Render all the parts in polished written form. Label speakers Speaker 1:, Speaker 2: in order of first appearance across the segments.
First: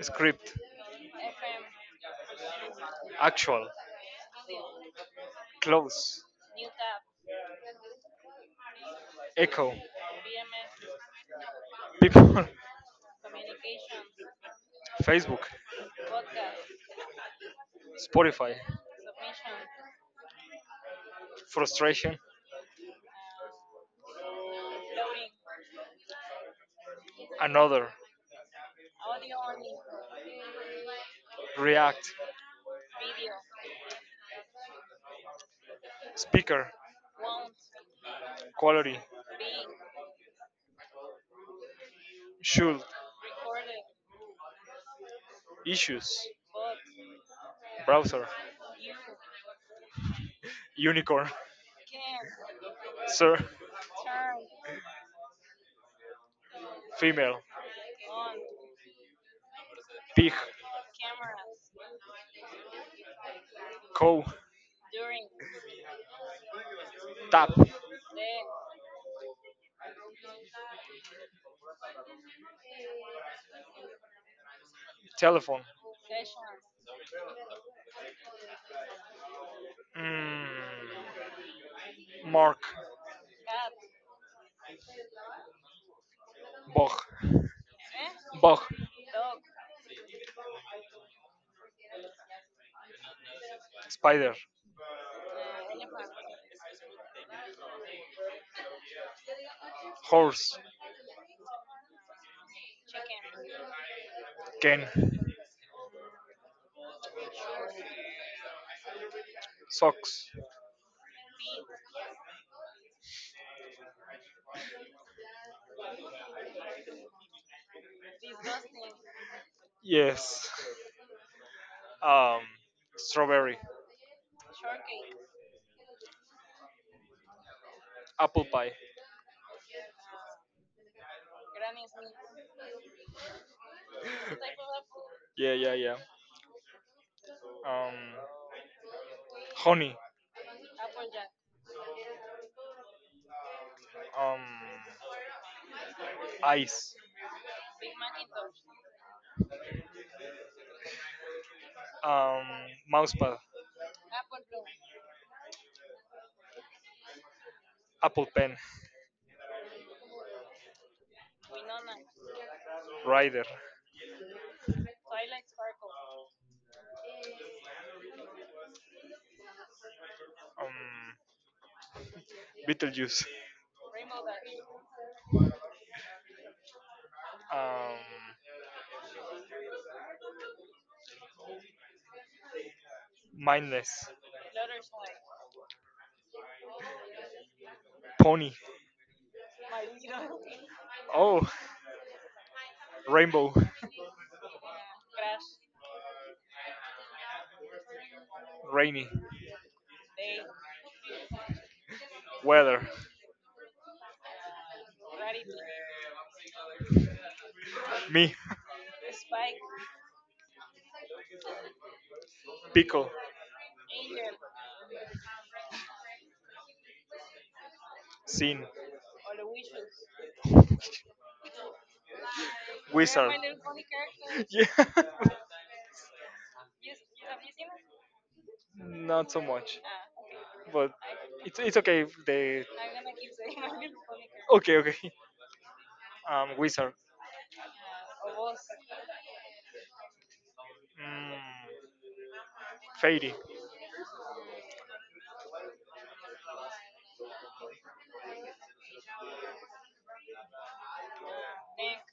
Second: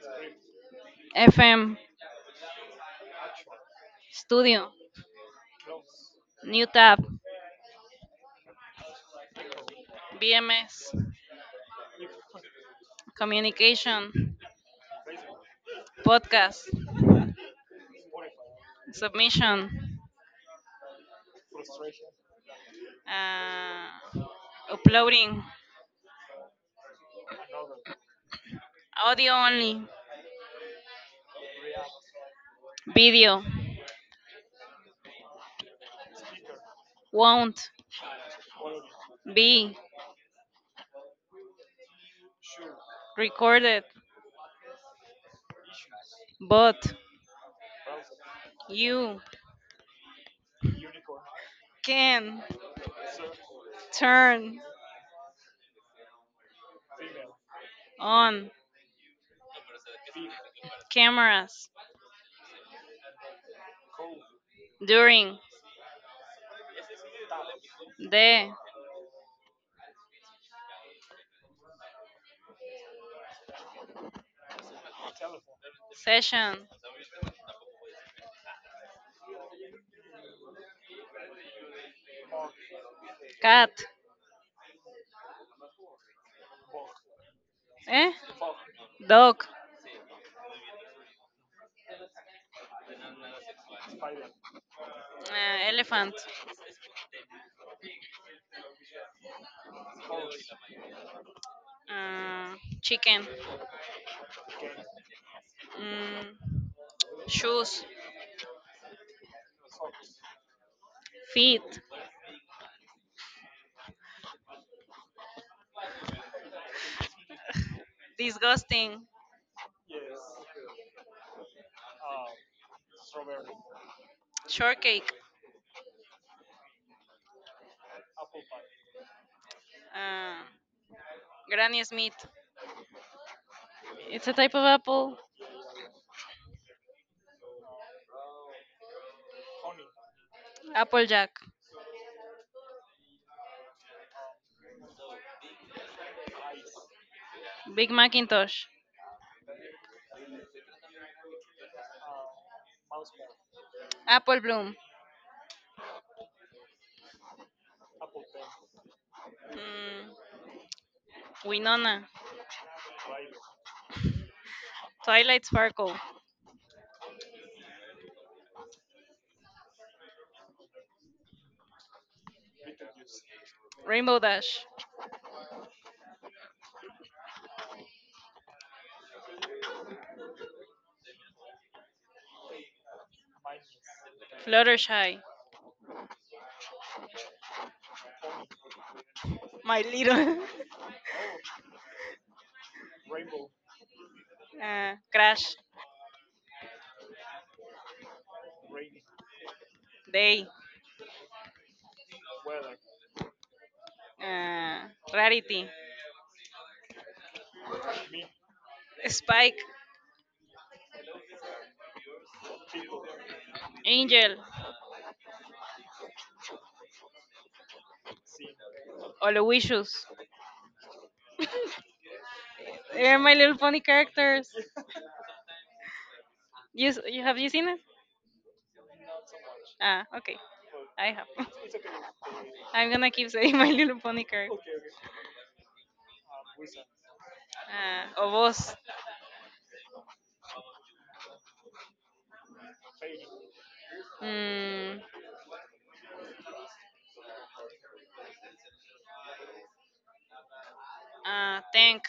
Speaker 1: Script.
Speaker 2: FM,
Speaker 1: Actual.
Speaker 2: Studio,
Speaker 1: Close.
Speaker 2: New Tab,
Speaker 1: Echo.
Speaker 2: BMS,
Speaker 1: People.
Speaker 2: Communication,
Speaker 1: Facebook.
Speaker 2: Podcast,
Speaker 1: Spotify.
Speaker 2: Submission,
Speaker 1: Frustration.
Speaker 2: uh, Uploading,
Speaker 1: Another.
Speaker 2: Audio Only,
Speaker 1: React.
Speaker 2: Video,
Speaker 1: Speaker.
Speaker 2: Won't,
Speaker 1: Quality.
Speaker 2: Be,
Speaker 1: Should.
Speaker 2: Recorded,
Speaker 1: Issues.
Speaker 2: But,
Speaker 1: Browser.
Speaker 2: You,
Speaker 1: Unicorn.
Speaker 2: Can,
Speaker 1: Sir.
Speaker 2: Turn,
Speaker 1: Female.
Speaker 2: On,
Speaker 1: Pig.
Speaker 2: Cameras,
Speaker 1: Cow.
Speaker 2: During,
Speaker 1: Tap.
Speaker 2: The,
Speaker 1: Telephone.
Speaker 2: Session,
Speaker 1: Mm, Mark.
Speaker 2: Cat,
Speaker 1: Bog.
Speaker 2: Eh,
Speaker 1: Eh? Bog.
Speaker 2: Dog,
Speaker 1: Spider. uh,
Speaker 2: Elephant.
Speaker 1: Horse.
Speaker 2: uh, Chicken,
Speaker 1: Can.
Speaker 2: mm, shoes,
Speaker 1: Socks.
Speaker 2: feet, disgusting,
Speaker 1: Yes. Um, strawberry,
Speaker 2: shortcake,
Speaker 1: apple pie.
Speaker 2: uh, Granny Smith. It's a type of apple.
Speaker 1: Yeah, yeah, yeah. Um, honey.
Speaker 2: Applejack,
Speaker 1: Um, ice.
Speaker 2: Big Macintosh,
Speaker 1: Um, mousepad,
Speaker 2: Apple Bloom,
Speaker 1: apple pen,
Speaker 2: mm, Winona,
Speaker 1: rider. Um,
Speaker 2: Twilight Sparkle,
Speaker 1: Beetlejuice.
Speaker 2: Rainbow Dash,
Speaker 1: Um, mindless.
Speaker 2: Fluttershy,
Speaker 1: Pony.
Speaker 2: My Little,
Speaker 1: Oh, rainbow,
Speaker 2: Crash,
Speaker 1: rainy,
Speaker 2: Day,
Speaker 1: weather,
Speaker 2: uh, Rarity,
Speaker 1: me,
Speaker 2: Spike,
Speaker 1: pickle,
Speaker 2: Angel,
Speaker 1: scene,
Speaker 2: Aloysius. They're
Speaker 1: wizard.
Speaker 2: my little funny characters.
Speaker 1: Yeah,
Speaker 2: You have you seen it?
Speaker 1: not so much,
Speaker 2: Ah, okay.
Speaker 1: but
Speaker 2: I have.
Speaker 1: it's okay. If they
Speaker 2: I'm gonna keep saying My Little Pony character.
Speaker 1: okay, okay. Wizard,
Speaker 2: O
Speaker 1: Voz.
Speaker 2: vos.
Speaker 1: Mm, Fairy,
Speaker 2: Mm, thank.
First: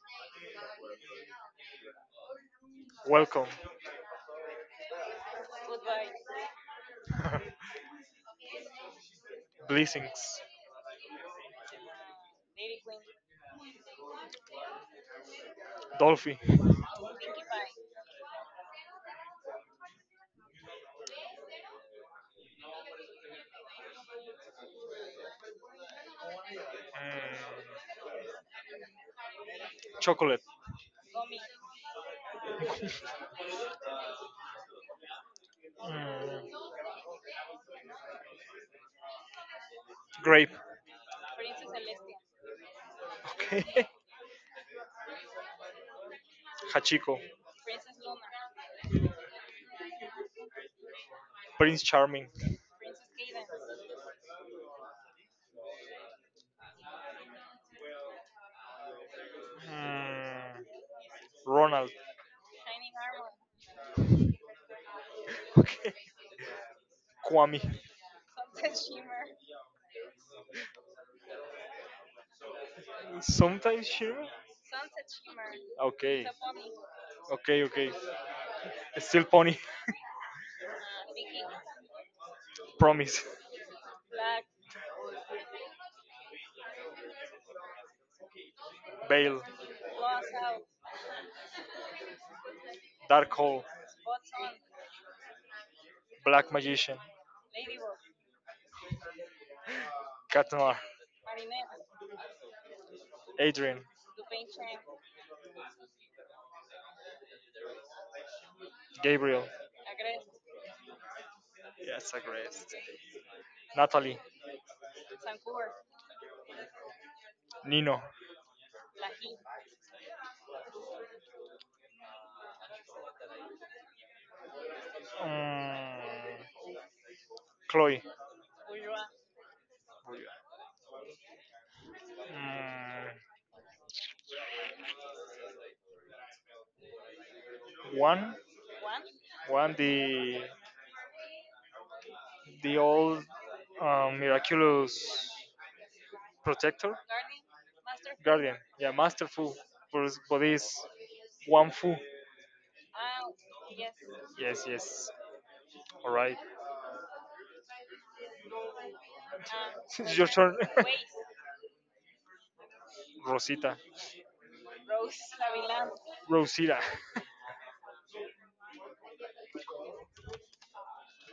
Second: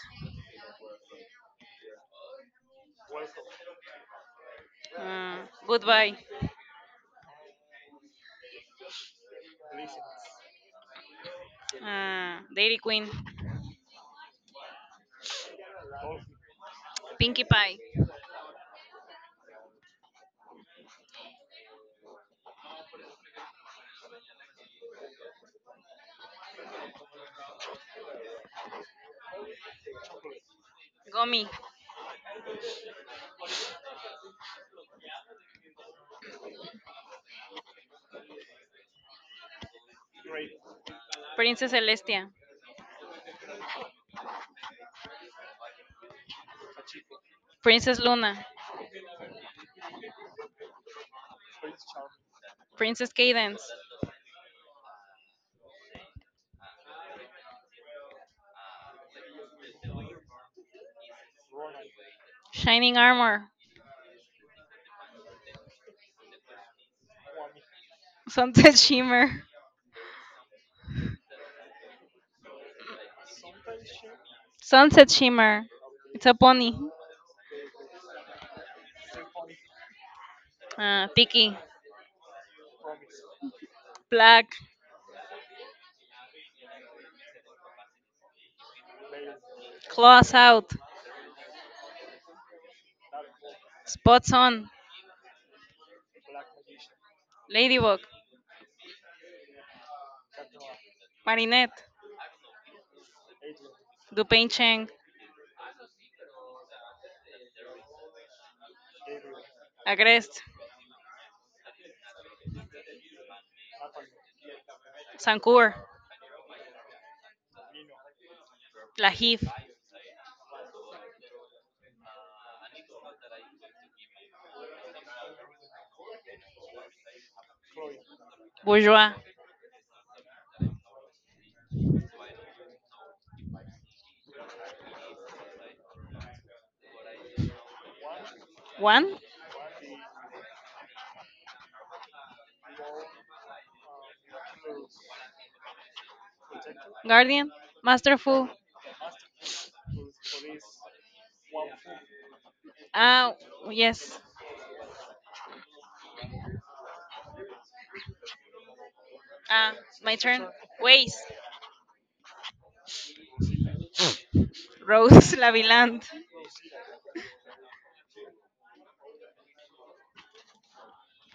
Speaker 1: welcome,
Speaker 2: Uh,
Speaker 1: Goodbye.
Speaker 2: Goodbye.
Speaker 1: Blessings,
Speaker 2: Dairy Queen.
Speaker 1: Dolphy, Pinkie Pie.
Speaker 2: Pinkie Pie.
Speaker 1: mm, chocolate, Gummy.
Speaker 2: Gummy.
Speaker 1: mm, grape,
Speaker 2: Princess Celestia.
Speaker 1: Okay, Hachiko,
Speaker 2: Princess Luna.
Speaker 1: Prince Charming,
Speaker 2: Princess Cadence.
Speaker 1: Mm, Ronald.
Speaker 2: Shining Armor.
Speaker 1: Okay. Kwame.
Speaker 2: Sunset Shimmer.
Speaker 1: Sometimes Shiro?
Speaker 2: Sunset Shimmer. It's
Speaker 1: Okay.
Speaker 2: a pony.
Speaker 1: Okay, okay. Still Pony.
Speaker 2: Tiki.
Speaker 1: Promise.
Speaker 2: Black.
Speaker 1: Bale.
Speaker 2: Claws out.
Speaker 1: Dark Hole.
Speaker 2: Spots on.
Speaker 1: Black Magician.
Speaker 2: Ladybug.
Speaker 1: Katnar.
Speaker 2: Marinette.
Speaker 1: Adrian.
Speaker 2: Gupenchen,
Speaker 1: Gabriel.
Speaker 2: Agrest,
Speaker 1: Yes, aggressed. Natalie.
Speaker 2: Sancour,
Speaker 1: Nino.
Speaker 2: Lahif,
Speaker 1: um, Chloe.
Speaker 2: Bourgeois,
Speaker 1: Um, One.
Speaker 2: One,
Speaker 1: One the old miraculous protector
Speaker 2: Guardian, Masterful.
Speaker 1: guardian. Yeah, master Fu. For his body's one Fu.
Speaker 2: Ah,
Speaker 1: Yes.
Speaker 2: yes.
Speaker 1: Yes, yes. All right.
Speaker 2: Ah,
Speaker 1: Um,
Speaker 2: my
Speaker 1: It's your
Speaker 2: turn.
Speaker 1: turn. Of
Speaker 2: Ways,
Speaker 1: Rosita. Rose
Speaker 2: Rose
Speaker 1: Lavillan.
Speaker 2: Laviland,
Speaker 1: Rosita.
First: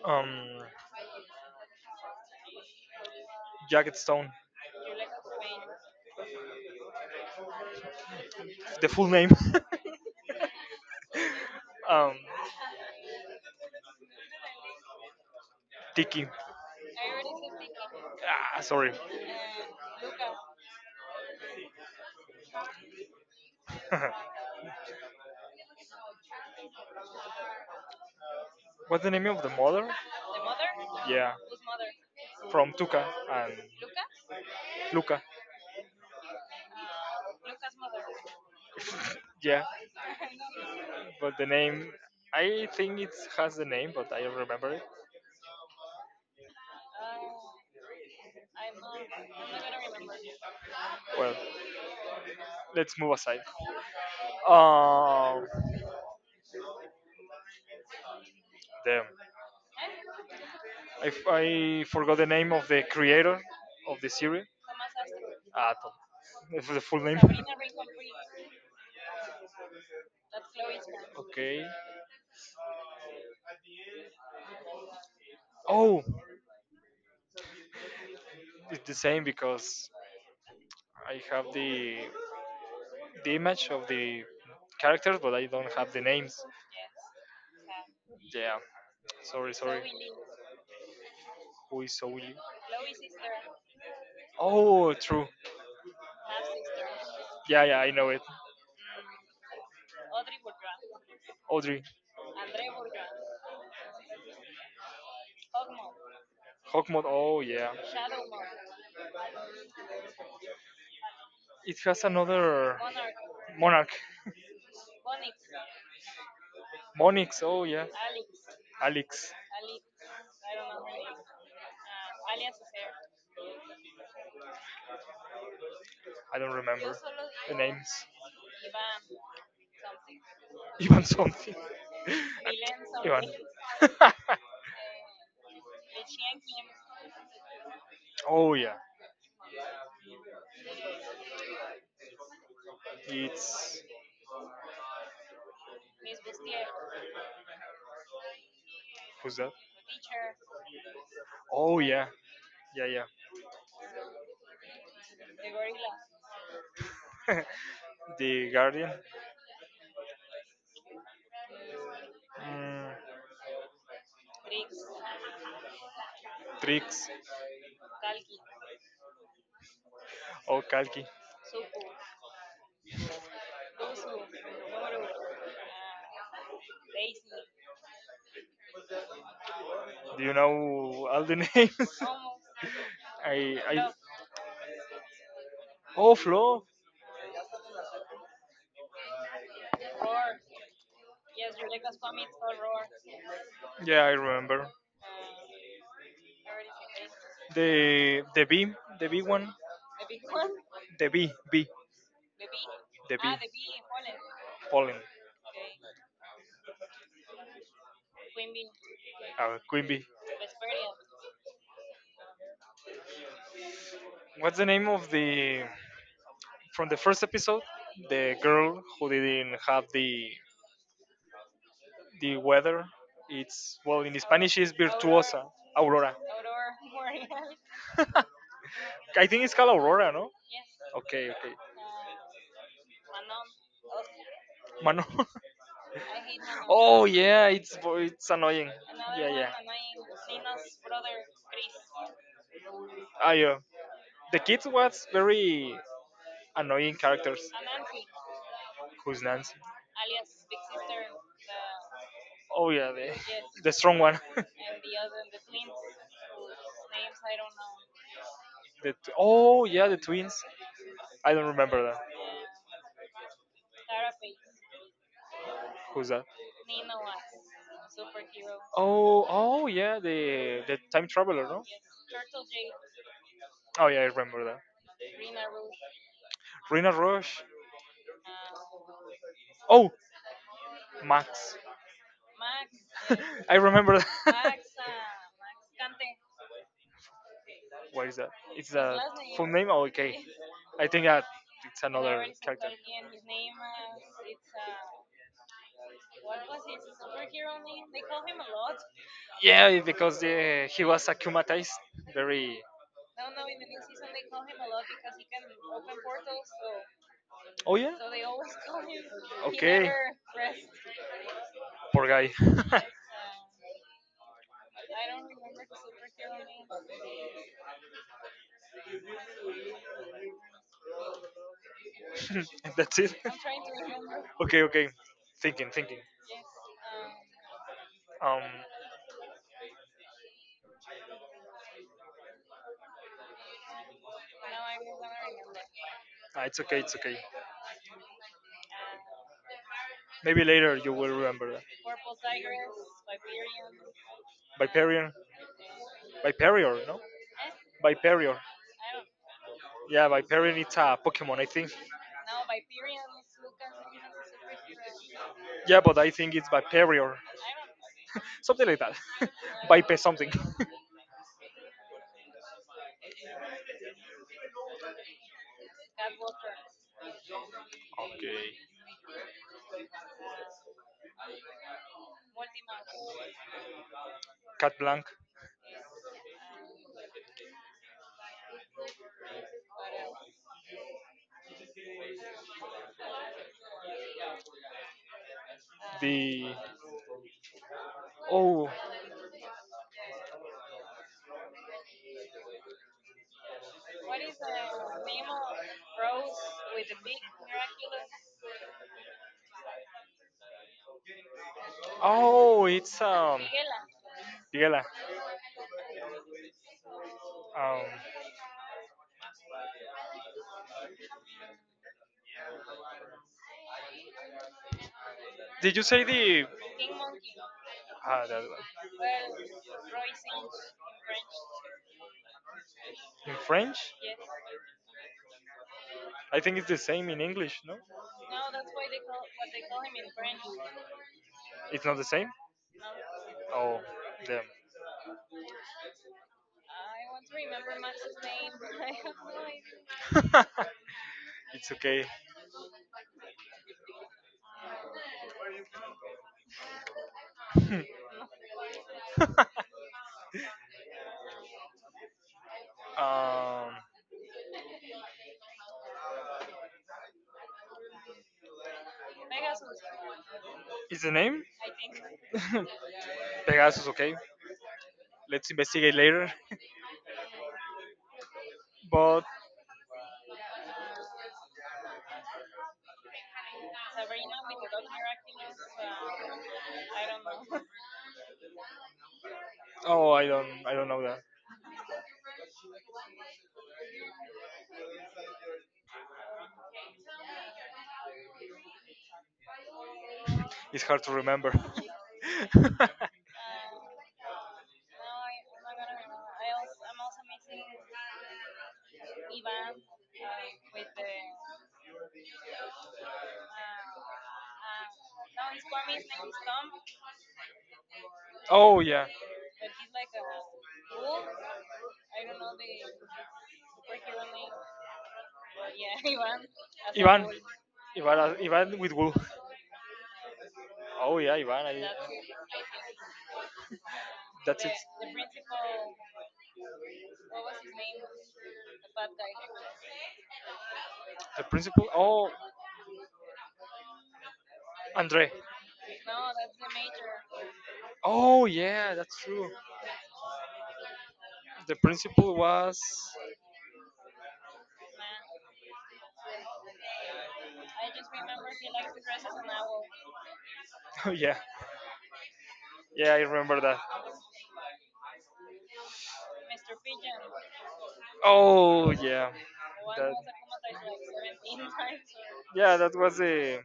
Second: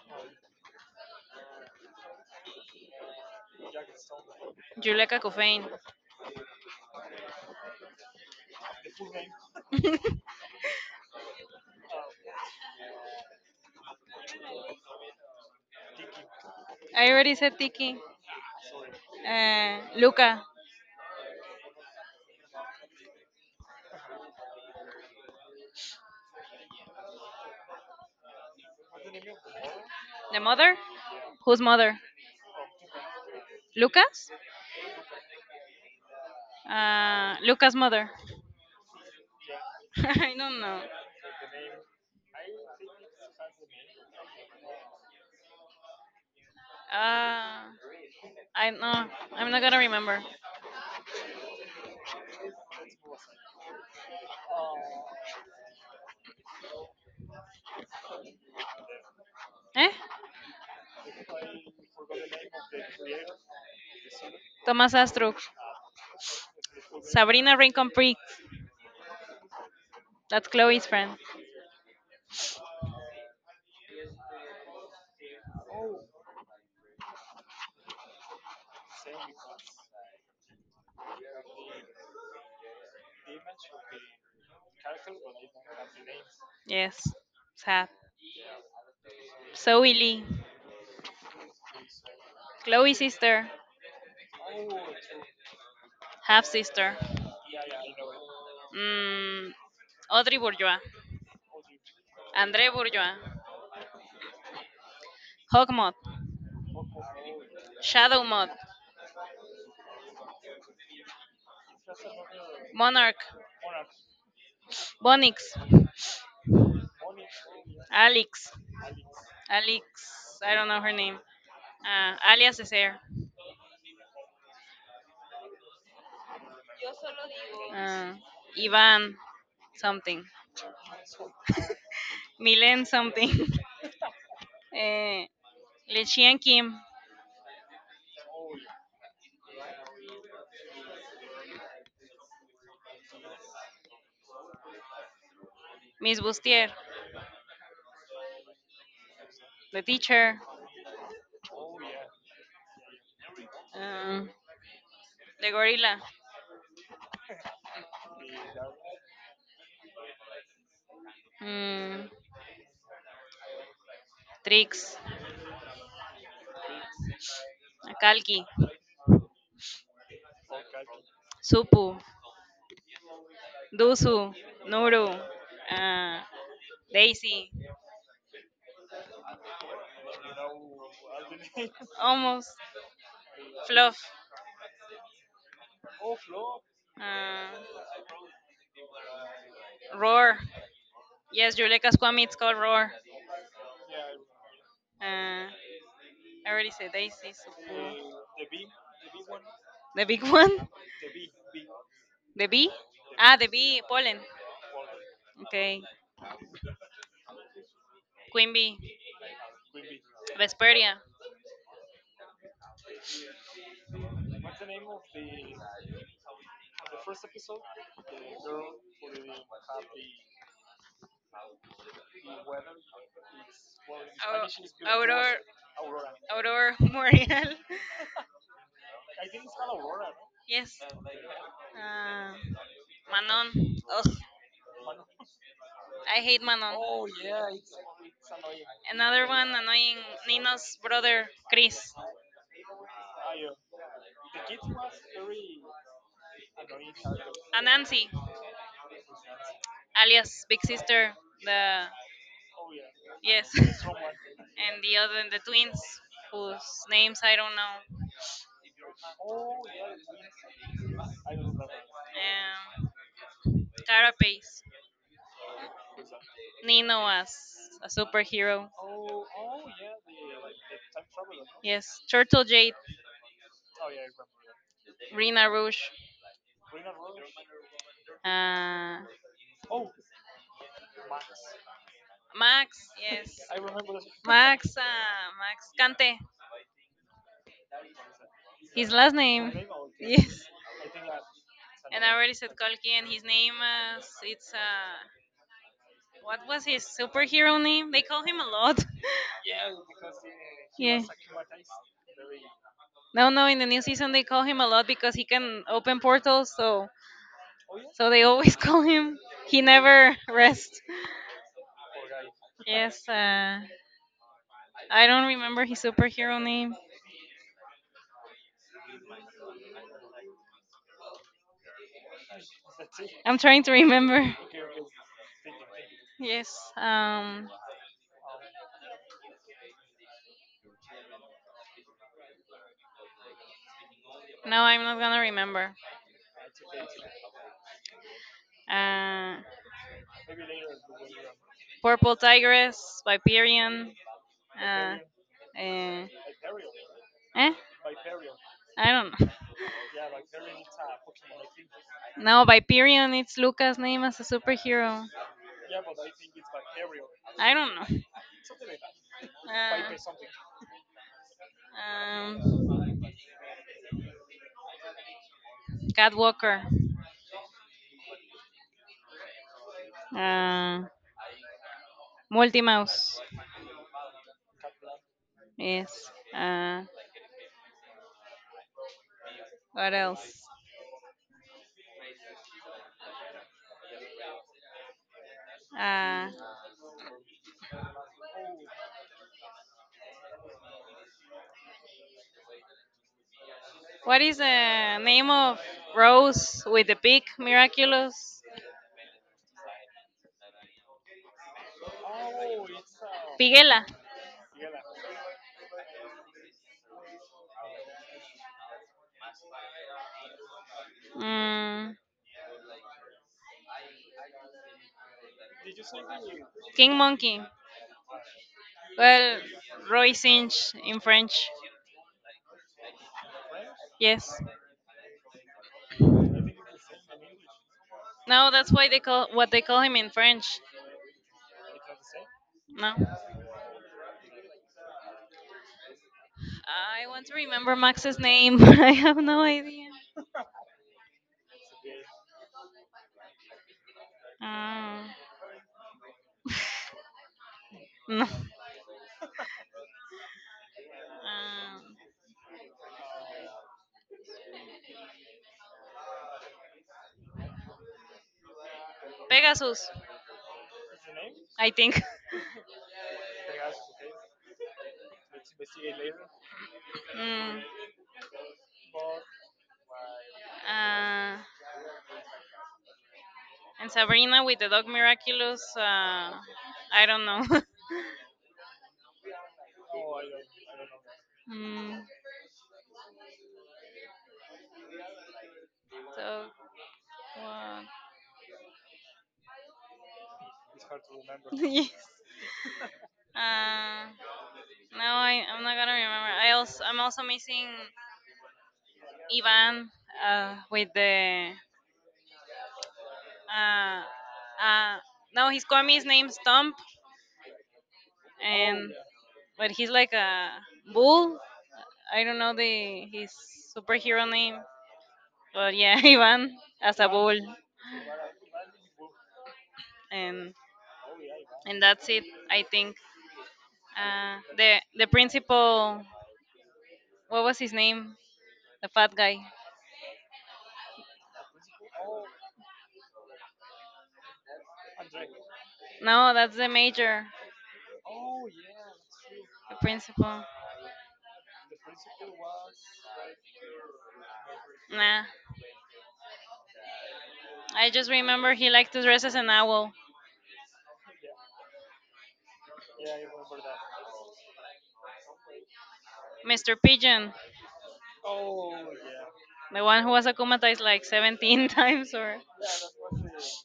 Speaker 1: Um, Jacket Stone. Yolanda
Speaker 2: Juleka
Speaker 1: Main.
Speaker 2: Cofain.
Speaker 1: The full name. um, Tiki.
Speaker 2: I already said Tiki.
Speaker 1: Ah, sorry.
Speaker 2: Luca,
Speaker 1: What's the name of the mother?
Speaker 2: the mother?
Speaker 1: Yeah,
Speaker 2: Whose mother?
Speaker 1: from Tuca and
Speaker 2: Lucas?
Speaker 1: Luca.
Speaker 2: Lucas' mother.
Speaker 1: Yeah,
Speaker 2: I don't know.
Speaker 1: but the name, I think it has the name, but I don't remember it.
Speaker 2: Uh, I no, I'm not gonna remember.
Speaker 1: Well, let's move aside. Um, damn,
Speaker 2: Eh?
Speaker 1: I forgot the name of the creator of the series.
Speaker 2: Thomas Astruc.
Speaker 1: Atom. Is the full name?
Speaker 2: Sabrina Rincon Prick. That's Chloe's friend.
Speaker 1: Okay. Oh, it's the same because I have the image of the characters, but I don't have the names.
Speaker 2: Yes. Sad.
Speaker 1: Yeah. Sorry, sorry.
Speaker 2: Zoe Lee.
Speaker 1: Who is Souli?
Speaker 2: Chloe's sister.
Speaker 1: Oh, true.
Speaker 2: Half sister.
Speaker 1: Yeah, yeah, I know it.
Speaker 2: Mm, Audrey Bourgeois.
Speaker 1: Audrey.
Speaker 2: André Bourgeois. Hog Mod.
Speaker 1: Hawkmoth. Oh, yeah.
Speaker 2: Shadow Mod.
Speaker 1: It has another
Speaker 2: Monarch.
Speaker 1: monarch.
Speaker 2: Bonix.
Speaker 1: Monix. Oh, yeah.
Speaker 2: Alex.
Speaker 1: Alex.
Speaker 2: Alex. I don't know her name. Alias Cesare.
Speaker 1: I don't remember the names.
Speaker 2: Uh, Ivan something.
Speaker 1: You want something?
Speaker 2: Milen
Speaker 1: You
Speaker 2: something. uh, Lechian Kim.
Speaker 1: oh yeah, it's
Speaker 2: Miss Bustier.
Speaker 1: who's that?
Speaker 2: The teacher.
Speaker 1: Oh yeah, yeah, yeah.
Speaker 2: Um, the gorilla.
Speaker 1: The Guardian.
Speaker 2: Mm,
Speaker 1: Mm,
Speaker 2: Trix.
Speaker 1: Tricks.
Speaker 2: Kalki.
Speaker 1: Oh, Kalki.
Speaker 2: Supu. Dusu. Nuru. Uh, Daisy.
Speaker 1: Do you know all the names?
Speaker 2: Almost.
Speaker 1: I, I,
Speaker 2: Fluff.
Speaker 1: oh, Flo.
Speaker 2: Uh, Roar. Yes, Juleka Squammy, it's called Roar.
Speaker 1: Yeah, I remember.
Speaker 2: Uh, I already said Daisy. Supu.
Speaker 1: The B, the B one,
Speaker 2: The big one?
Speaker 1: the B, B,
Speaker 2: The bee?
Speaker 1: the
Speaker 2: Ah, the
Speaker 1: B,
Speaker 2: bee. Pollen.
Speaker 1: Pollen,
Speaker 2: Okay. Queen bee.
Speaker 1: Queen Bee.
Speaker 2: Vesperia.
Speaker 1: What's the name of the from the first episode? The girl who didn't have the weather. It's well in Spanish is
Speaker 2: Aurora.
Speaker 1: virtuosa, aurora. Aurora
Speaker 2: Aurora Boreal.
Speaker 1: Borealis. I think it's called aurora, no? Yes.
Speaker 2: Yes.
Speaker 1: Okay, okay. Uh,
Speaker 2: Uh, Manon. Ugh,
Speaker 1: Manon. Oscar. Mano. I
Speaker 2: I hate
Speaker 1: hate Manon.
Speaker 2: Manon.
Speaker 1: Oh, yeah, it's it's annoying. Another
Speaker 2: Another
Speaker 1: Yeah, one
Speaker 2: one
Speaker 1: yeah.
Speaker 2: annoying
Speaker 1: Annoying.
Speaker 2: Nino's
Speaker 1: Nino's brother.
Speaker 2: brother, Chris.
Speaker 1: Ah, yeah. The kids was very annoying characters.
Speaker 2: Anansi,
Speaker 1: Anansi. Who's Nancy?
Speaker 2: alias Big Sister.
Speaker 1: Sister.
Speaker 2: The
Speaker 1: Oh yeah, the yes,
Speaker 2: Yes,
Speaker 1: the strong one. And the
Speaker 2: and the
Speaker 1: other
Speaker 2: other the
Speaker 1: the twins
Speaker 2: twins whose
Speaker 1: whose
Speaker 2: names
Speaker 1: names I
Speaker 2: I don't
Speaker 1: don't
Speaker 2: know.
Speaker 1: know. Oh yeah, the twins. I don't remember that. Yeah,
Speaker 2: Um,
Speaker 1: Carapace,
Speaker 2: Carapace.
Speaker 1: who's that? Nino
Speaker 2: Nino
Speaker 1: was
Speaker 2: as a
Speaker 1: super.
Speaker 2: superhero.
Speaker 1: Oh yeah, the time traveler, no? Yes.
Speaker 2: Yes, Turtle Jade,
Speaker 1: Oh yeah, I remember that. Rina
Speaker 2: Rina
Speaker 1: Rose,
Speaker 2: Rouge,
Speaker 1: Rena Rush. um,
Speaker 2: uh,
Speaker 1: Oh, Max. Max,
Speaker 2: Max. Yes,
Speaker 1: yes, I remember that.
Speaker 2: Max,
Speaker 1: Maxa.
Speaker 2: uh, Max Kante.
Speaker 1: What is that? It's
Speaker 2: His
Speaker 1: the
Speaker 2: last
Speaker 1: full
Speaker 2: name.
Speaker 1: name? Oh, okay.
Speaker 2: Yes.
Speaker 1: I think that it's
Speaker 2: And I
Speaker 1: another
Speaker 2: already said
Speaker 1: character.
Speaker 2: Kalki, and his name is it's what was his superhero name? They call him a lot.
Speaker 1: Yeah, because he
Speaker 2: Yeah.
Speaker 1: was akumatized. Very.
Speaker 2: No, no. In the new season, they call him a lot because he can open portals. So,
Speaker 1: Oh yeah.
Speaker 2: so they always call him. He
Speaker 1: Okay.
Speaker 2: never rests.
Speaker 1: Poor guy.
Speaker 2: Yes. I don't remember his superhero name.
Speaker 1: That's it.
Speaker 2: I'm trying to remember.
Speaker 1: Okay, okay. Thinking, thinking.
Speaker 2: Yes. Um.
Speaker 1: Um,
Speaker 2: No, I'm not gonna remember.
Speaker 1: Ah, it's okay, it's okay.
Speaker 2: Uh.
Speaker 1: Maybe later you will remember that.
Speaker 2: Purple Tigress, Viperian. Uh,
Speaker 1: Viperion.
Speaker 2: eh,
Speaker 1: Viperior, no?
Speaker 2: eh,
Speaker 1: Viperior.
Speaker 2: I don't know.
Speaker 1: Yeah, Viperion it's a Pokemon, I think.
Speaker 2: No, Viperion, it's Luca's name as a superhero.
Speaker 1: Yeah, but I think it's Viperior.
Speaker 2: I don't know.
Speaker 1: Something like that. Vipe something.
Speaker 2: Uh, Catwalker. Uh, Multimouse.
Speaker 1: Cat Blanc.
Speaker 2: Yes. Uh, what else? Uh,
Speaker 1: The.
Speaker 2: what is the name of Rose with
Speaker 1: Oh,
Speaker 2: the pig? Miraculous.
Speaker 1: oh, it's
Speaker 2: Pigela.
Speaker 1: Diela. Um,
Speaker 2: Mm,
Speaker 1: did you say the
Speaker 2: King Monkey.
Speaker 1: that
Speaker 2: Well, Roy Sinch in
Speaker 1: one
Speaker 2: French.
Speaker 1: in French?
Speaker 2: Yes.
Speaker 1: I think it's the same in English, no?
Speaker 2: No, that's why they call what they call him in French.
Speaker 1: It's not the same.
Speaker 2: No.
Speaker 1: Oh, damn.
Speaker 2: I want to remember Max's name, but I have no idea.
Speaker 1: It's okay.
Speaker 2: Uh, no. Uh,
Speaker 1: um,
Speaker 2: Pegasus,
Speaker 1: is the name?
Speaker 2: I think.
Speaker 1: Pegasus, okay. Let's investigate later.
Speaker 2: Mm.
Speaker 1: But
Speaker 2: Uh, and Sabrina with the dog Miraculous. I don't know.
Speaker 1: oh, I don't know that.
Speaker 2: Mm. So what?
Speaker 1: It's hard to remember.
Speaker 2: Yes. Uh, No, I'm not gonna remember. I'm also missing Ivan with the uh, uh, no, he's called me his name's Stump,
Speaker 1: Oh
Speaker 2: and
Speaker 1: yeah,
Speaker 2: but he's
Speaker 1: like
Speaker 2: like a
Speaker 1: a wolf.
Speaker 2: bull.
Speaker 1: I
Speaker 2: I
Speaker 1: don't
Speaker 2: don't
Speaker 1: know
Speaker 2: know
Speaker 1: the name.
Speaker 2: the his superhero name,
Speaker 1: But
Speaker 2: but yeah,
Speaker 1: yeah, Ivan.
Speaker 2: Ivan
Speaker 1: As a
Speaker 2: as a
Speaker 1: Ivan.
Speaker 2: bull,
Speaker 1: Wolf. Ivan, Ivan with wool.
Speaker 2: and
Speaker 1: Oh yeah, Ivan.
Speaker 2: and
Speaker 1: I,
Speaker 2: that's it. I think
Speaker 1: that's it, I
Speaker 2: the
Speaker 1: think.
Speaker 2: the
Speaker 1: That's it. The, oh,
Speaker 2: principal,
Speaker 1: what
Speaker 2: what was
Speaker 1: was his
Speaker 2: his
Speaker 1: name?
Speaker 2: name? The
Speaker 1: The bad
Speaker 2: fat
Speaker 1: guy.
Speaker 2: guy.
Speaker 1: The principal. Oh, Andre. No,
Speaker 2: No, that's the
Speaker 1: that's
Speaker 2: major,
Speaker 1: oh yeah, that's true.
Speaker 2: the principal.
Speaker 1: The principal was.
Speaker 2: Nah.
Speaker 1: Nah. I
Speaker 2: I
Speaker 1: just
Speaker 2: just remember he liked to dress as an
Speaker 1: now.
Speaker 2: owl.
Speaker 1: Oh yeah, yeah, I remember that.
Speaker 2: Mr. Pigeon,
Speaker 1: Oh yeah,
Speaker 2: the one who
Speaker 1: that,
Speaker 2: was akumatized like 17 times, or
Speaker 1: yeah, that was a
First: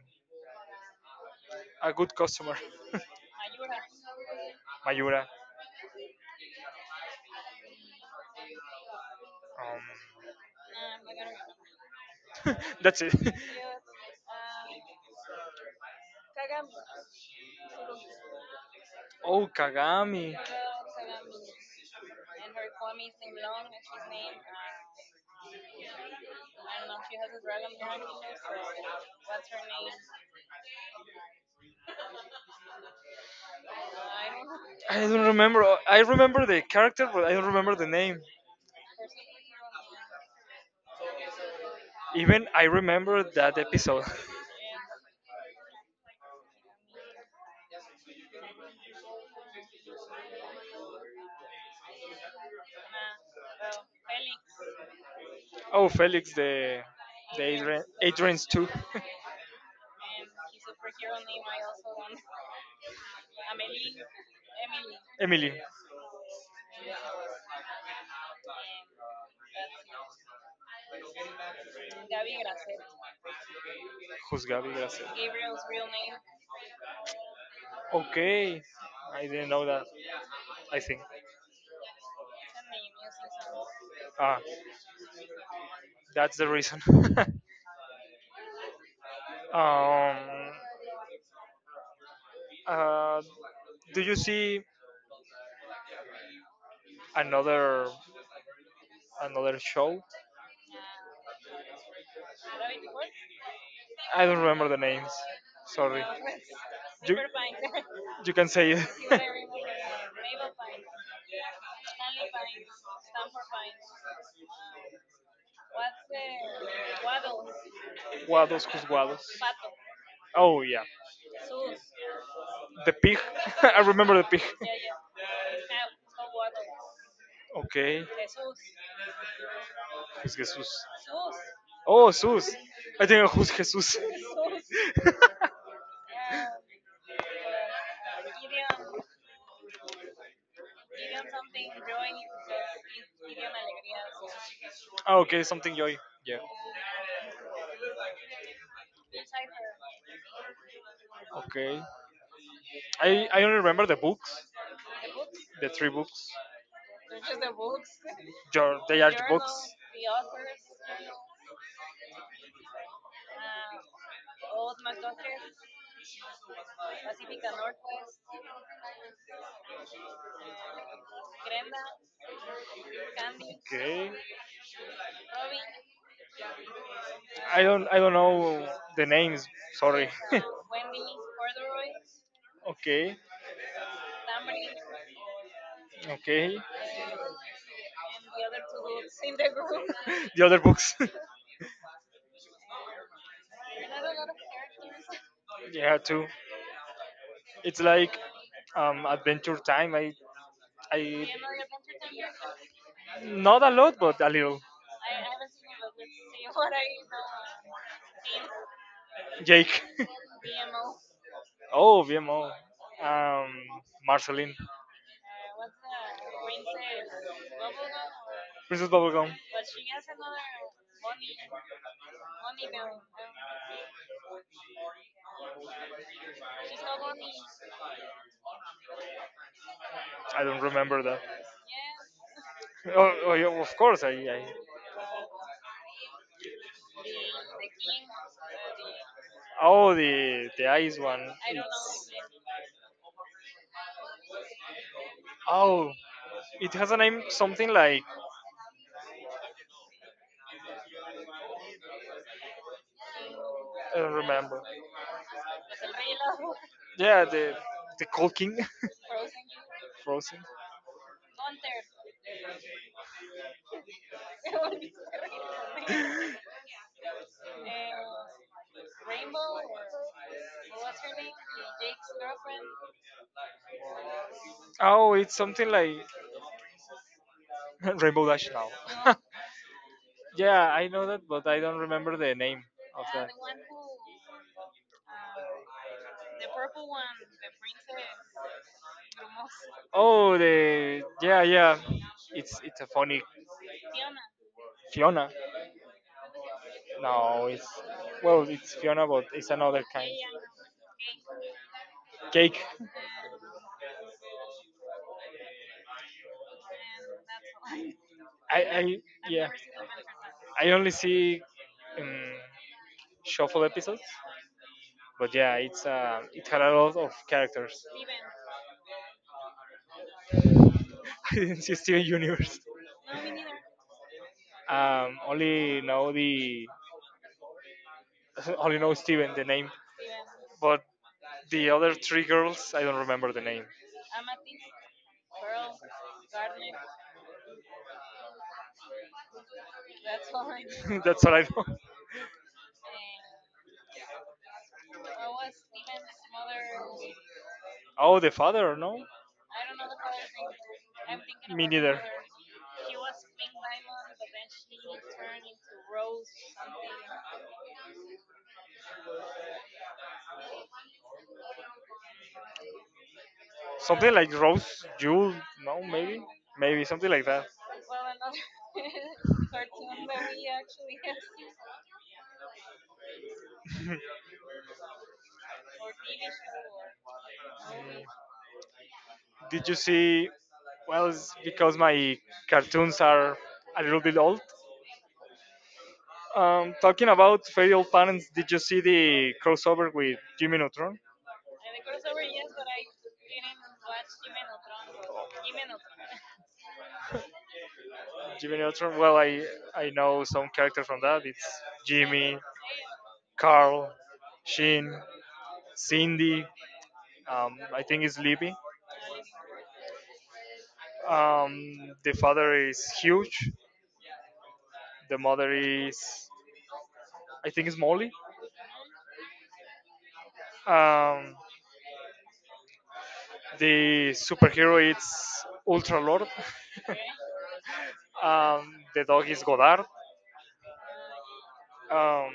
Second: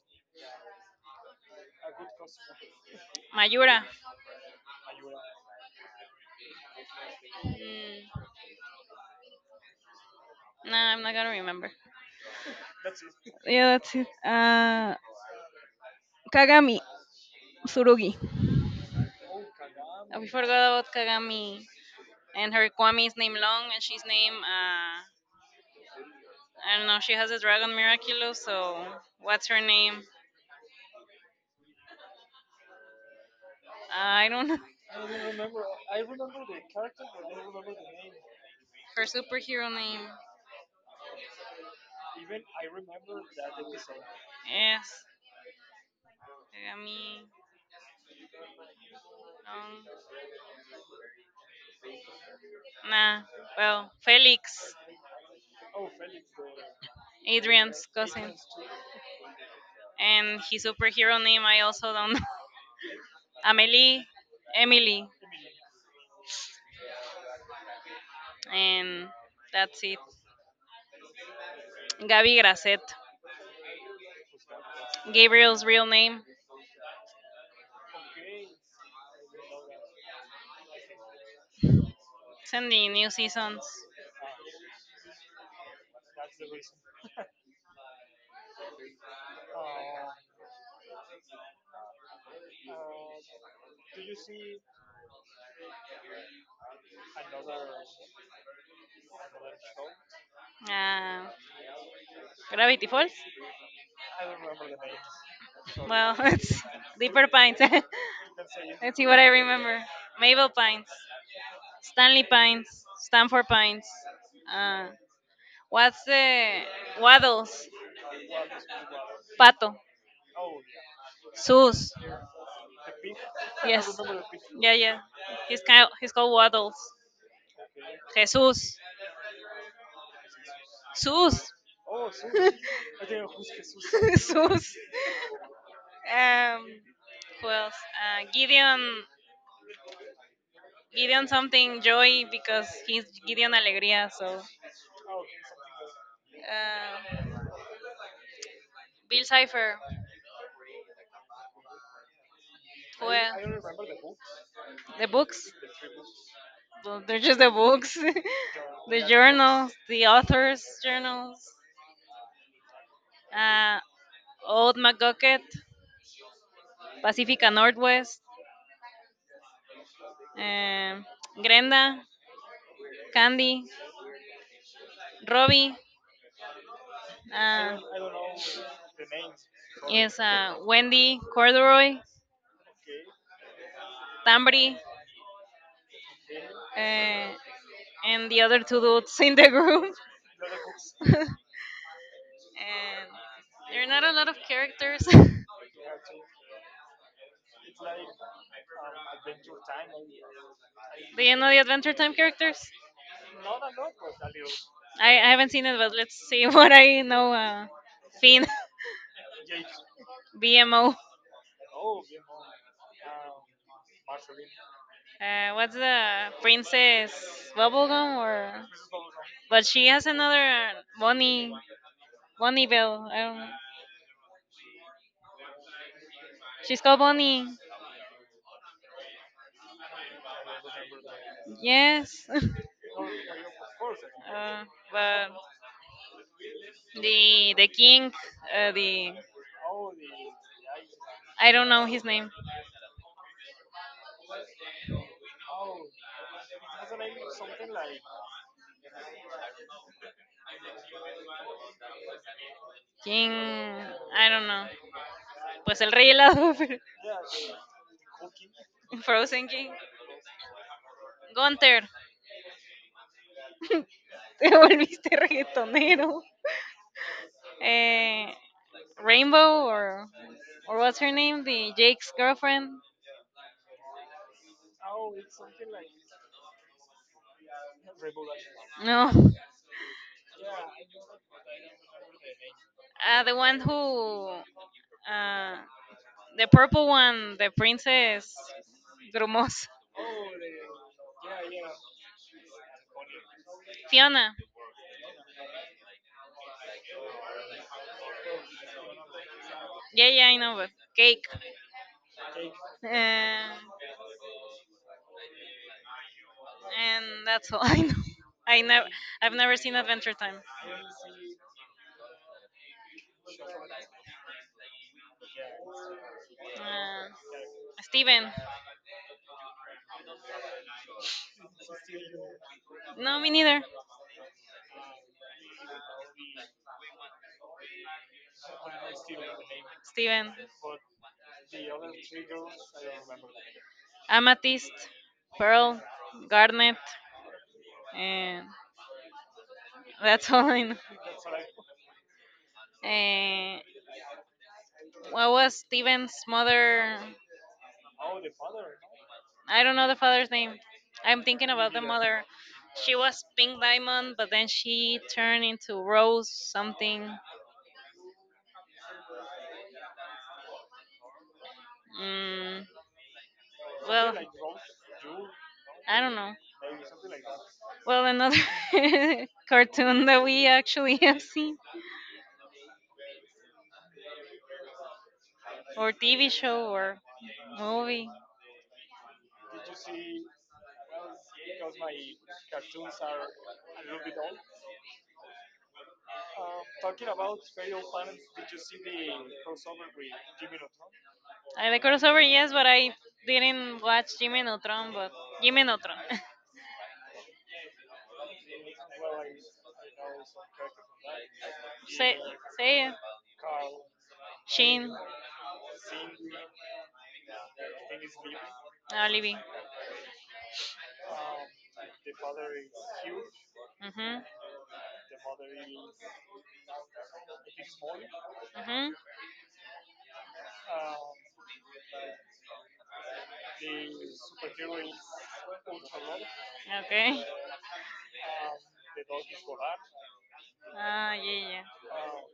Speaker 1: a good customer,
Speaker 2: Mayura.
Speaker 1: Mayura.
Speaker 2: Mm,
Speaker 1: Um,
Speaker 2: no, I'm not gonna remember.
Speaker 1: that's it.
Speaker 2: Yeah, that's it. Kagami Tsurugi.
Speaker 1: Oh,
Speaker 2: We
Speaker 1: Kagami.
Speaker 2: forgot about Kagami, and her Kwami is named Long, and she's named I don't know. She has a dragon Miraculous, so what's her name? I don't know.
Speaker 1: I don't remember. I remember the character, but I don't remember the name.
Speaker 2: Her superhero name.
Speaker 1: Even I remember that episode.
Speaker 2: Yes, Kagami. Long. Nah, well, Felix,
Speaker 1: Oh, Felix, the Adrian,
Speaker 2: Adrian's cousin,
Speaker 1: Adrian's too.
Speaker 2: and his superhero name I also don't know. Amelie, Emily,
Speaker 1: Emily.
Speaker 2: and that's it. Gaby Grasset,
Speaker 1: Who's Gabi? Gracias.
Speaker 2: Gabriel's real name.
Speaker 1: Okay, I didn't know that. I think.
Speaker 2: It's in the new seasons.
Speaker 1: Ah, that's the reason. um, uh, do you see another another show?
Speaker 2: Uh, Gravity Falls.
Speaker 1: I don't remember the names. Sorry.
Speaker 2: Well, it's
Speaker 1: You
Speaker 2: Deeper Pines.
Speaker 1: you can say it.
Speaker 2: Let's see what I remember. Mabel Pines, Stanley Pines, Stanford Pines. Uh,
Speaker 1: What's
Speaker 2: what's the
Speaker 1: the waddle?
Speaker 2: Waddles?
Speaker 1: Waddles, who's Waddles?
Speaker 2: Pato,
Speaker 1: Pato. Oh yeah, Sus.
Speaker 2: Sus.
Speaker 1: The pig. I
Speaker 2: Yes.
Speaker 1: remember the pig. Yeah, yeah.
Speaker 2: Yeah, yeah. He's
Speaker 1: It's
Speaker 2: kind. He's
Speaker 1: kind
Speaker 2: called Waddles.
Speaker 1: of. Okay, Jesus.
Speaker 2: Jesus.
Speaker 1: Who's Jesus? Sus.
Speaker 2: Sus.
Speaker 1: Oh, Jesus. I think who's Jesus? Sus.
Speaker 2: Sus. Um. Who else?
Speaker 1: Gideon.
Speaker 2: Gideon.
Speaker 1: Gideon
Speaker 2: Gideon something joy, because he's
Speaker 1: Gideon
Speaker 2: Gideon
Speaker 1: Alegría.
Speaker 2: Alegría. So.
Speaker 1: Sus. Ah, okay, something joy. Yeah.
Speaker 2: Uh, Bill Cipher.
Speaker 1: Okay.
Speaker 2: Who
Speaker 1: I only remember
Speaker 2: else?
Speaker 1: the books.
Speaker 2: The books.
Speaker 1: The three books.
Speaker 2: Well, they're just the books.
Speaker 1: Your, they
Speaker 2: The
Speaker 1: are the authors,
Speaker 2: journals. The authors' journals. Uh,
Speaker 1: all
Speaker 2: Old McGucket.
Speaker 1: así,
Speaker 2: Pacifica Northwest. um, Grenda, Candy,
Speaker 1: okay.
Speaker 2: Robbie,
Speaker 1: I
Speaker 2: uh,
Speaker 1: don't I don't know the names. Sorry.
Speaker 2: yes, Wendy, Corduroy,
Speaker 1: Okay. Tamarind,
Speaker 2: Tambri,
Speaker 1: okay. And
Speaker 2: uh, and the other two dudes in
Speaker 1: the
Speaker 2: the
Speaker 1: other
Speaker 2: group.
Speaker 1: group. The other books. There's
Speaker 2: And there are
Speaker 1: a
Speaker 2: not a
Speaker 1: lot
Speaker 2: lot of
Speaker 1: of
Speaker 2: characters.
Speaker 1: characters. Yeah, too. It's like Adventure Time.
Speaker 2: Do
Speaker 1: I
Speaker 2: you know the Adventure Time characters?
Speaker 1: Not a lot, but a little.
Speaker 2: I haven't seen it, but let's see what I know. Finn,
Speaker 1: Jake.
Speaker 2: BMO.
Speaker 1: Oh, BMO. Um, Marceline.
Speaker 2: What's the Princess Bubblegum or?
Speaker 1: Princess Bubblegum.
Speaker 2: But she has another, Bonnie, Bonnie Bell. I don't. She's called Bonnie.
Speaker 1: I don't remember that.
Speaker 2: Yes.
Speaker 1: Oh, oh yeah, of course. I.
Speaker 2: uh, but the king, the
Speaker 1: Oh, the ice one.
Speaker 2: I don't know
Speaker 1: It's
Speaker 2: his name.
Speaker 1: oh, it has a name something like
Speaker 2: King,
Speaker 1: I don't
Speaker 2: I don't
Speaker 1: remember.
Speaker 2: know. Pues el rey helado, pero-
Speaker 1: Yeah, the Cold King,
Speaker 2: Frozen King.
Speaker 1: Frozen.
Speaker 2: Gunther. Te volviste reggaetonero. Eh, Rainbow, or what's her name? The Jake's girlfriend.
Speaker 1: Oh, it's something like Rainbow Dash
Speaker 2: No.
Speaker 1: now. Yeah, I know that, but I don't remember the name of that.
Speaker 2: The one who, Uh, the purple one, the princess Grumos.
Speaker 1: Oh, the yeah, yeah. It's a funny
Speaker 2: Fiona.
Speaker 1: Fiona. No, it's well, it's Fiona, but it's another
Speaker 2: Yeah,
Speaker 1: kind.
Speaker 2: yeah, I know, but cake.
Speaker 1: Cake.
Speaker 2: Um, and that's all I know. I
Speaker 1: I
Speaker 2: never, I've
Speaker 1: Yeah.
Speaker 2: never seen Adventure Time.
Speaker 1: I only see um, shuffle episodes, but yeah, it had a lot of
Speaker 2: Uh,
Speaker 1: characters.
Speaker 2: Steven.
Speaker 1: I didn't see Steven Universe.
Speaker 2: No, me neither.
Speaker 1: Only know the only know Steven the name,
Speaker 2: Steven.
Speaker 1: but the other three girls I don't remember the name.
Speaker 2: Amethyst, Pearl, Garnet, and that's all I know.
Speaker 1: That's all I know.
Speaker 2: Uh, what was Steven's mother?
Speaker 1: Oh, the father, no,
Speaker 2: I don't know the father's name. I'm thinking
Speaker 1: me
Speaker 2: about the
Speaker 1: neither.
Speaker 2: mother. She was Pink Diamond, but then she turned into Rose something. Mm,
Speaker 1: Something
Speaker 2: well,
Speaker 1: like Rose Jewel, no,
Speaker 2: I don't
Speaker 1: maybe,
Speaker 2: know.
Speaker 1: maybe something like that.
Speaker 2: Well, another cartoon that we actually have seen, or TV show, or movie.
Speaker 1: Did you see? Well, it's because my cartoons are a little bit old. Talking about failed parents, did you see the crossover with Jimmy Neutron?
Speaker 2: I like crossover, yes, but I didn't watch Jimmy Neutron, but Jimmy Neutron.
Speaker 1: Jimmy Neutron. Well, I know some characters from that. It's
Speaker 2: say,
Speaker 1: Jimmy,
Speaker 2: say it.
Speaker 1: Carl, Sheen,
Speaker 2: Sheen,
Speaker 1: Cindy. I think it's Libby.
Speaker 2: Olive.
Speaker 1: Um, the father is huge.
Speaker 2: Mhm.
Speaker 1: The mother is, I think, it's Molly.
Speaker 2: Mhm.
Speaker 1: Um, the superhero is Ultra Lord.
Speaker 2: Okay.
Speaker 1: The dog is Godard.
Speaker 2: Ah, yeah,
Speaker 1: Um,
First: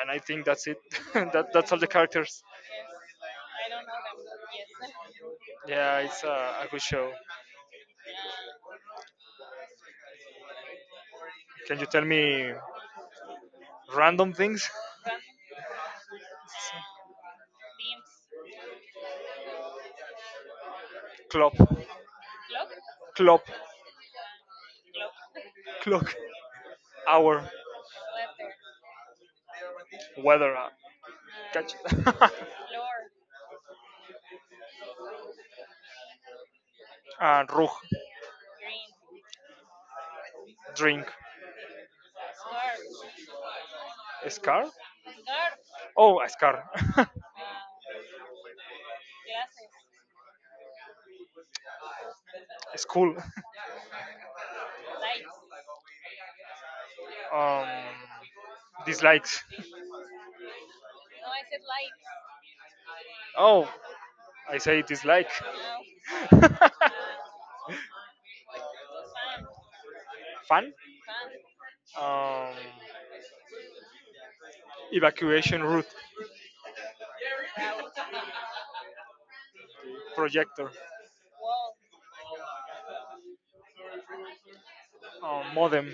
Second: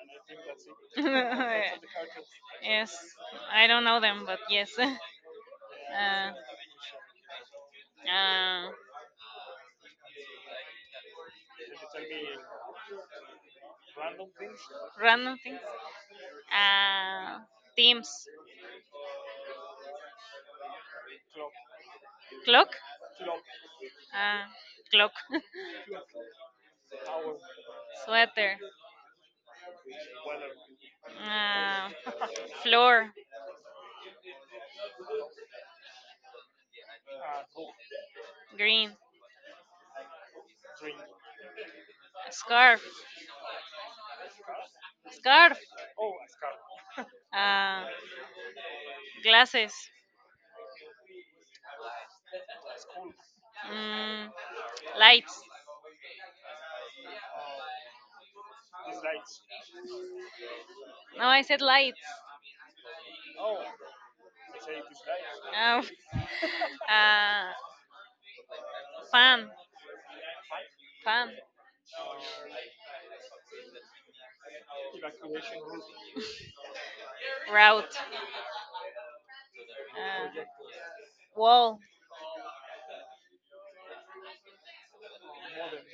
Speaker 1: and I think that's it.
Speaker 2: yeah.
Speaker 1: That's all the characters.
Speaker 2: Yes. I don't know them, but yes.
Speaker 1: Yeah, it's
Speaker 2: Uh,
Speaker 1: a good show.
Speaker 2: uh,
Speaker 1: Can you tell me random things?
Speaker 2: Random things. Uh, Teams.
Speaker 1: Clock,
Speaker 2: Clock.
Speaker 1: clock,
Speaker 2: Uh, Clock.
Speaker 1: clock, hour,
Speaker 2: Sweater.
Speaker 1: weather, catch,
Speaker 2: Uh, Floor.
Speaker 1: and rug,
Speaker 2: Green.
Speaker 1: drink,
Speaker 2: Scarf.
Speaker 1: a scar?
Speaker 2: Scarf.
Speaker 1: Oh, a scar.
Speaker 2: Uh, Glasses.
Speaker 1: School.
Speaker 2: Mm, lights.
Speaker 1: Um, dislikes.
Speaker 2: No, I said lights.
Speaker 1: Oh, I say dislike.
Speaker 2: Um, uh, Plan,
Speaker 1: Fun?
Speaker 2: plan,
Speaker 1: Um, evacuation route.
Speaker 2: route, uh,
Speaker 1: Projector.
Speaker 2: wall,
Speaker 1: Modem.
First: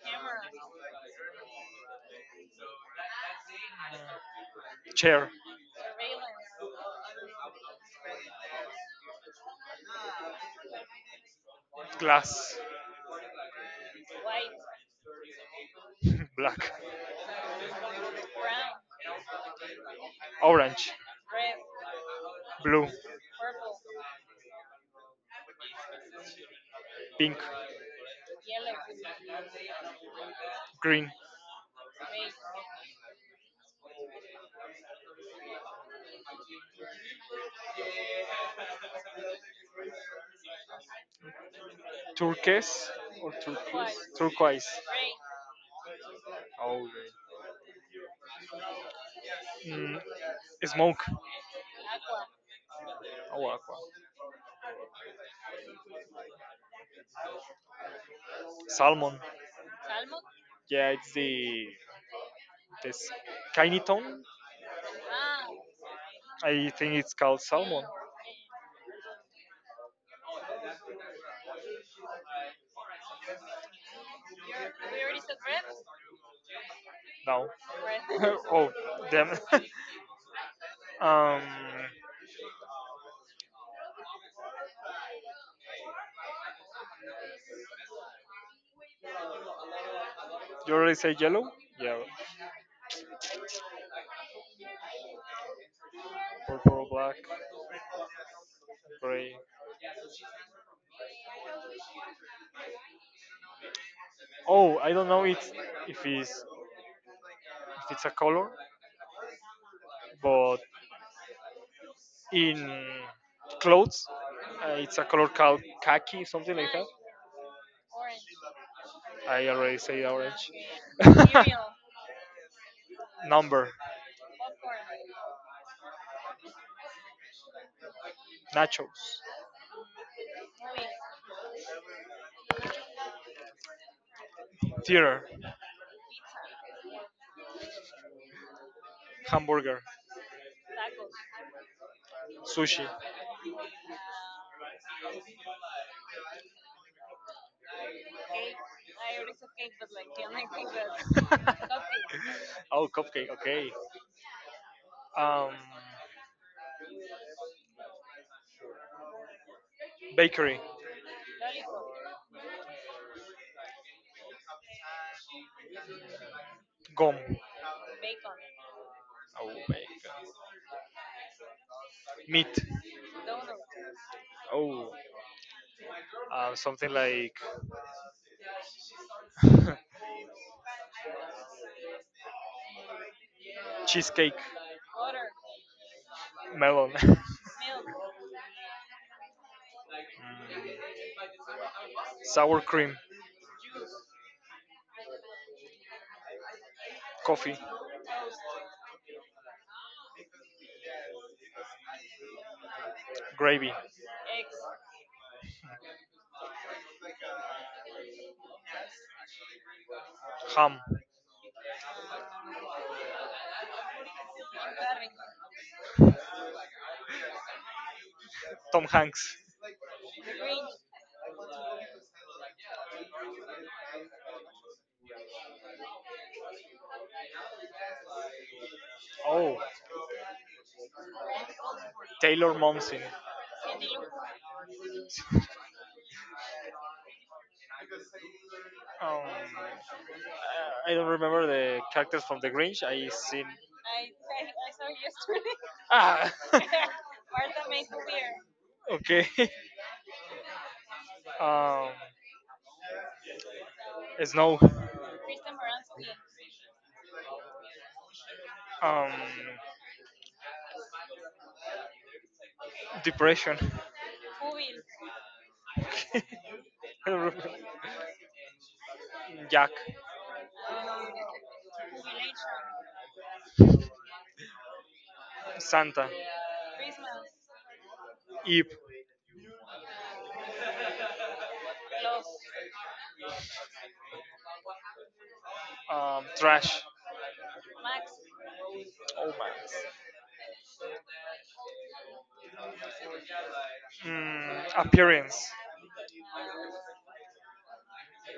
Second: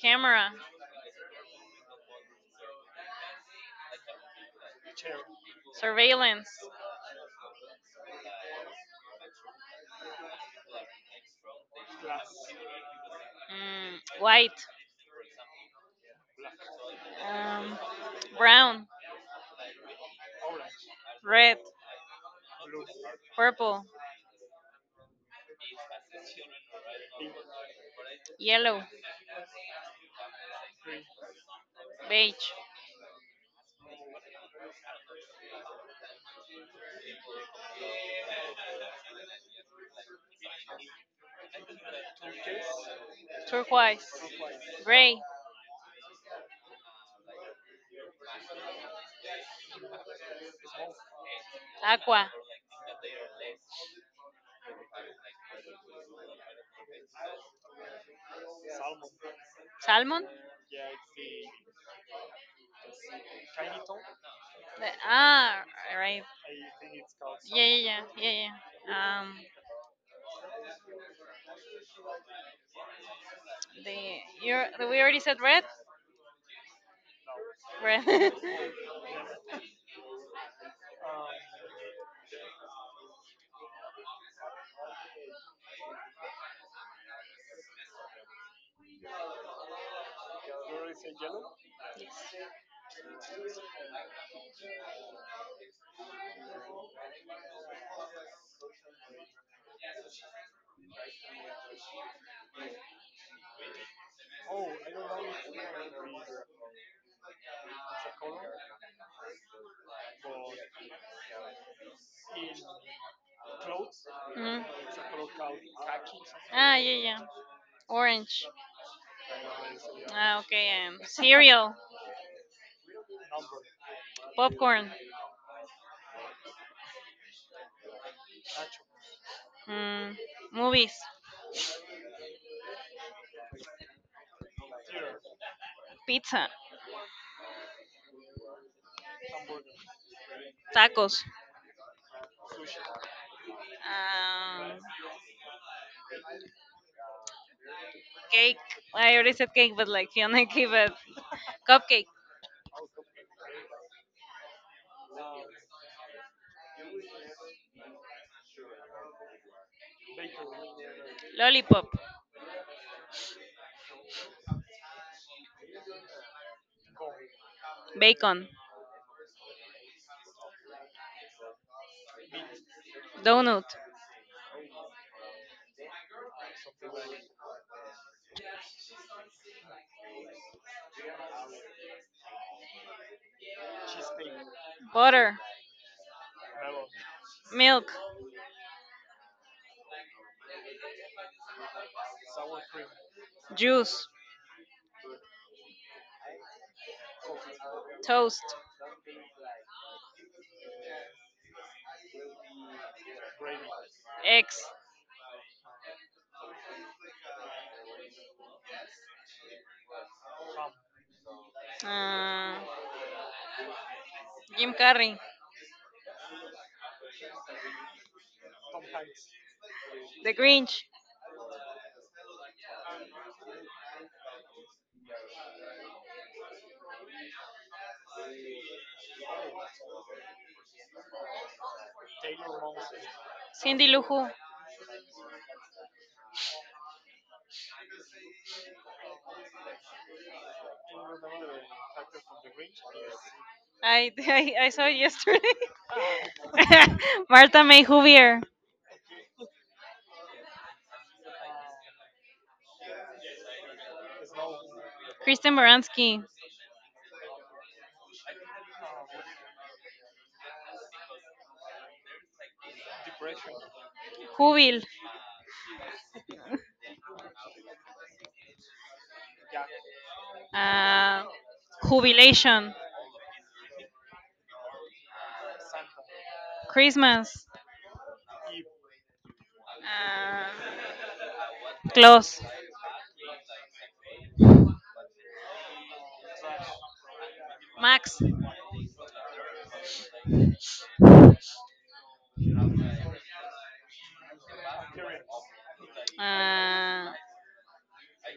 Speaker 2: camera,
Speaker 1: Chair.
Speaker 2: surveillance,
Speaker 1: Glass.
Speaker 2: mm, white,
Speaker 1: Black,
Speaker 2: um, brown,
Speaker 1: brown, orange, red,
Speaker 2: red,
Speaker 1: blue, purple,
Speaker 2: purple,
Speaker 1: pink,
Speaker 2: yellow,
Speaker 1: yellow, green, beige,
Speaker 2: beige,
Speaker 1: turquoise or turquoise, turquoise,
Speaker 2: turquoise,
Speaker 1: turquoise, gray,
Speaker 2: gray,
Speaker 1: oh, great. Mm, smoke, aqua,
Speaker 2: aqua,
Speaker 1: oh, aqua, salmon. Salmon.
Speaker 2: salmon.
Speaker 1: Yeah, it's the this tiny tone.
Speaker 2: The,
Speaker 1: Ah,
Speaker 2: ah, right.
Speaker 1: I think it's called
Speaker 2: Yeah, yeah,
Speaker 1: salmon.
Speaker 2: yeah, yeah, yeah. The you
Speaker 1: You're, we
Speaker 2: we already
Speaker 1: already
Speaker 2: said
Speaker 1: said red?
Speaker 2: red,
Speaker 1: No.
Speaker 2: red.
Speaker 1: Red. Oh, damn. Um, you already say yellow? Yeah, purple, black, gray. Oh, I don't know it's, if it's a color, but in clothes,
Speaker 2: Mhm.
Speaker 1: it's a color called khaki, something like
Speaker 2: Ah,
Speaker 1: that.
Speaker 2: yeah, yeah. Orange.
Speaker 1: I already say
Speaker 2: Ah,
Speaker 1: orange.
Speaker 2: okay. Cereal,
Speaker 1: Number,
Speaker 2: popcorn,
Speaker 1: nachos,
Speaker 2: mm, movies,
Speaker 1: theater,
Speaker 2: pizza,
Speaker 1: hamburger,
Speaker 2: tacos,
Speaker 1: sushi,
Speaker 2: um, cake. I already said cake, but like Fiona gave it. Cupcake,
Speaker 1: oh, cupcake. Okay. Um, bakery.
Speaker 2: lollipop,
Speaker 1: Gum.
Speaker 2: bacon,
Speaker 1: Meat.
Speaker 2: donut,
Speaker 1: Something like cheesecake.
Speaker 2: butter,
Speaker 1: Melon.
Speaker 2: milk,
Speaker 1: Sour cream.
Speaker 2: juice,
Speaker 1: Coffee.
Speaker 2: toast,
Speaker 1: Gravy.
Speaker 2: eggs.
Speaker 1: Ham.
Speaker 2: Uh, Jim Carrey,
Speaker 1: Tom Hanks.
Speaker 2: The Grinch,
Speaker 1: Oh, Taylor Momsen.
Speaker 2: Cindy Lou Who.
Speaker 1: Um, I don't remember the characters from The Grinch. I seen.
Speaker 2: I, I saw it yesterday.
Speaker 1: Ah,
Speaker 2: Martha May Huvier,
Speaker 1: okay. Um, snow.
Speaker 2: Kristen Baranski,
Speaker 1: Um, depression.
Speaker 2: jubil,
Speaker 1: I don't remember. Jack.
Speaker 2: uh, Jubilation,
Speaker 1: Santa.
Speaker 2: Christmas,
Speaker 1: Eve.
Speaker 2: uh, Klaus,
Speaker 1: Trash.
Speaker 2: Max,
Speaker 1: Appearance.
Speaker 2: uh,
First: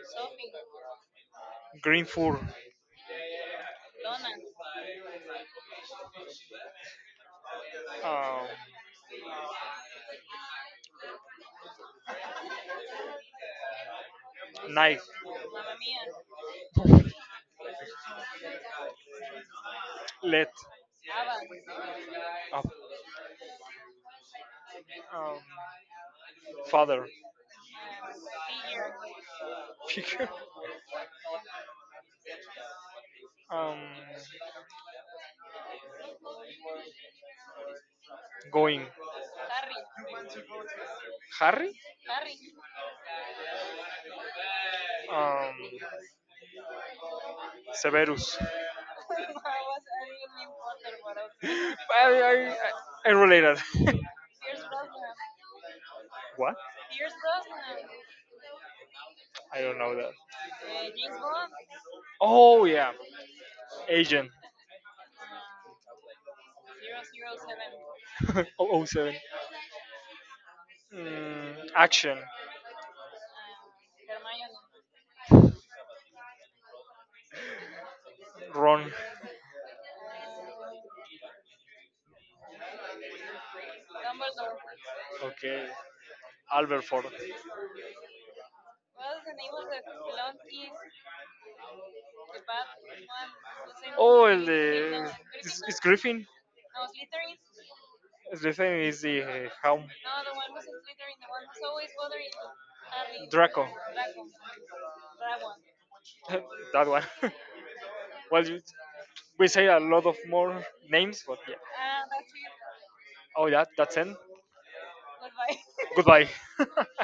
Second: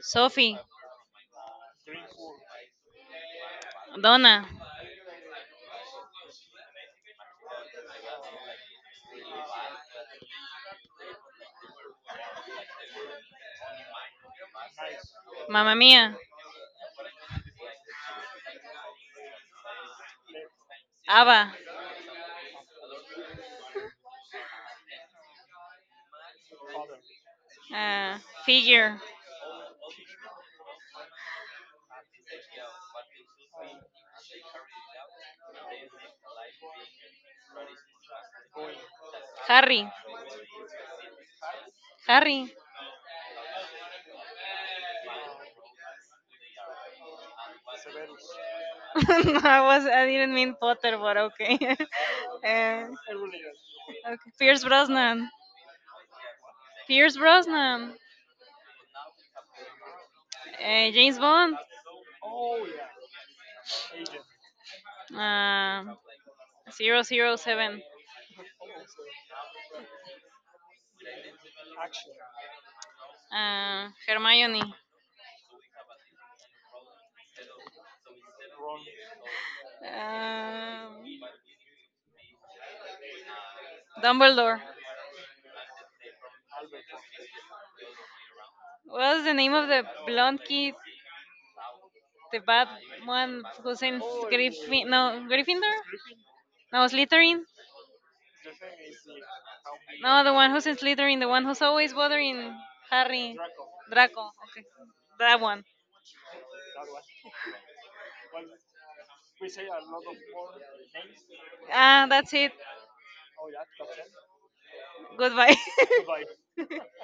Speaker 2: Sophie,
Speaker 1: Green Fur,
Speaker 2: Donna,
Speaker 1: um, Knife,
Speaker 2: Mamma Mia,
Speaker 1: Let,
Speaker 2: Ava,
Speaker 1: uh, um, Father,
Speaker 2: uh, Figure,
Speaker 1: Figure, um, Going,
Speaker 2: Harry,
Speaker 1: Harry,
Speaker 2: Harry.
Speaker 1: um, Severus.
Speaker 2: No, I didn't mean Potter, but okay.
Speaker 1: I, I, I I related.
Speaker 2: Okay. Pierce Brosnan,
Speaker 1: What?
Speaker 2: Pierce Brosnan,
Speaker 1: I don't know that. Uh,
Speaker 2: James
Speaker 1: James Bond.
Speaker 2: Bond,
Speaker 1: Oh yeah, Agent
Speaker 2: uh, zero zero
Speaker 1: Zero zero
Speaker 2: 007,
Speaker 1: 007. Oh oh seven. Action.
Speaker 2: Hermione,
Speaker 1: Hermione Ron.
Speaker 2: uh, Dumbledore.
Speaker 1: Dumbledore. Okay. Albert Ford. The clone
Speaker 2: What was the name of the blonde kid,
Speaker 1: is
Speaker 2: the
Speaker 1: the
Speaker 2: bad
Speaker 1: bad
Speaker 2: one
Speaker 1: one
Speaker 2: who's
Speaker 1: does
Speaker 2: in
Speaker 1: oh, el
Speaker 2: Griffin?
Speaker 1: de.
Speaker 2: No,
Speaker 1: Gryffindor. It's,
Speaker 2: Gryffindor.
Speaker 1: it's Griffin.
Speaker 2: No, Slytherin.
Speaker 1: No, Griffin is the. How?
Speaker 2: No, the one who's in Slytherin, the one who's
Speaker 1: So is
Speaker 2: always
Speaker 1: bothering
Speaker 2: bothering
Speaker 1: having
Speaker 2: Harry.
Speaker 1: Draco. Draco.
Speaker 2: Draco. Okay, that one.
Speaker 1: Dragon. That one. Well, you, we say a lot of more names, but yeah.
Speaker 2: Ah,
Speaker 1: Uh,
Speaker 2: that's it.
Speaker 1: Oh, yeah, that's it.
Speaker 2: Goodbye.
Speaker 1: Goodbye.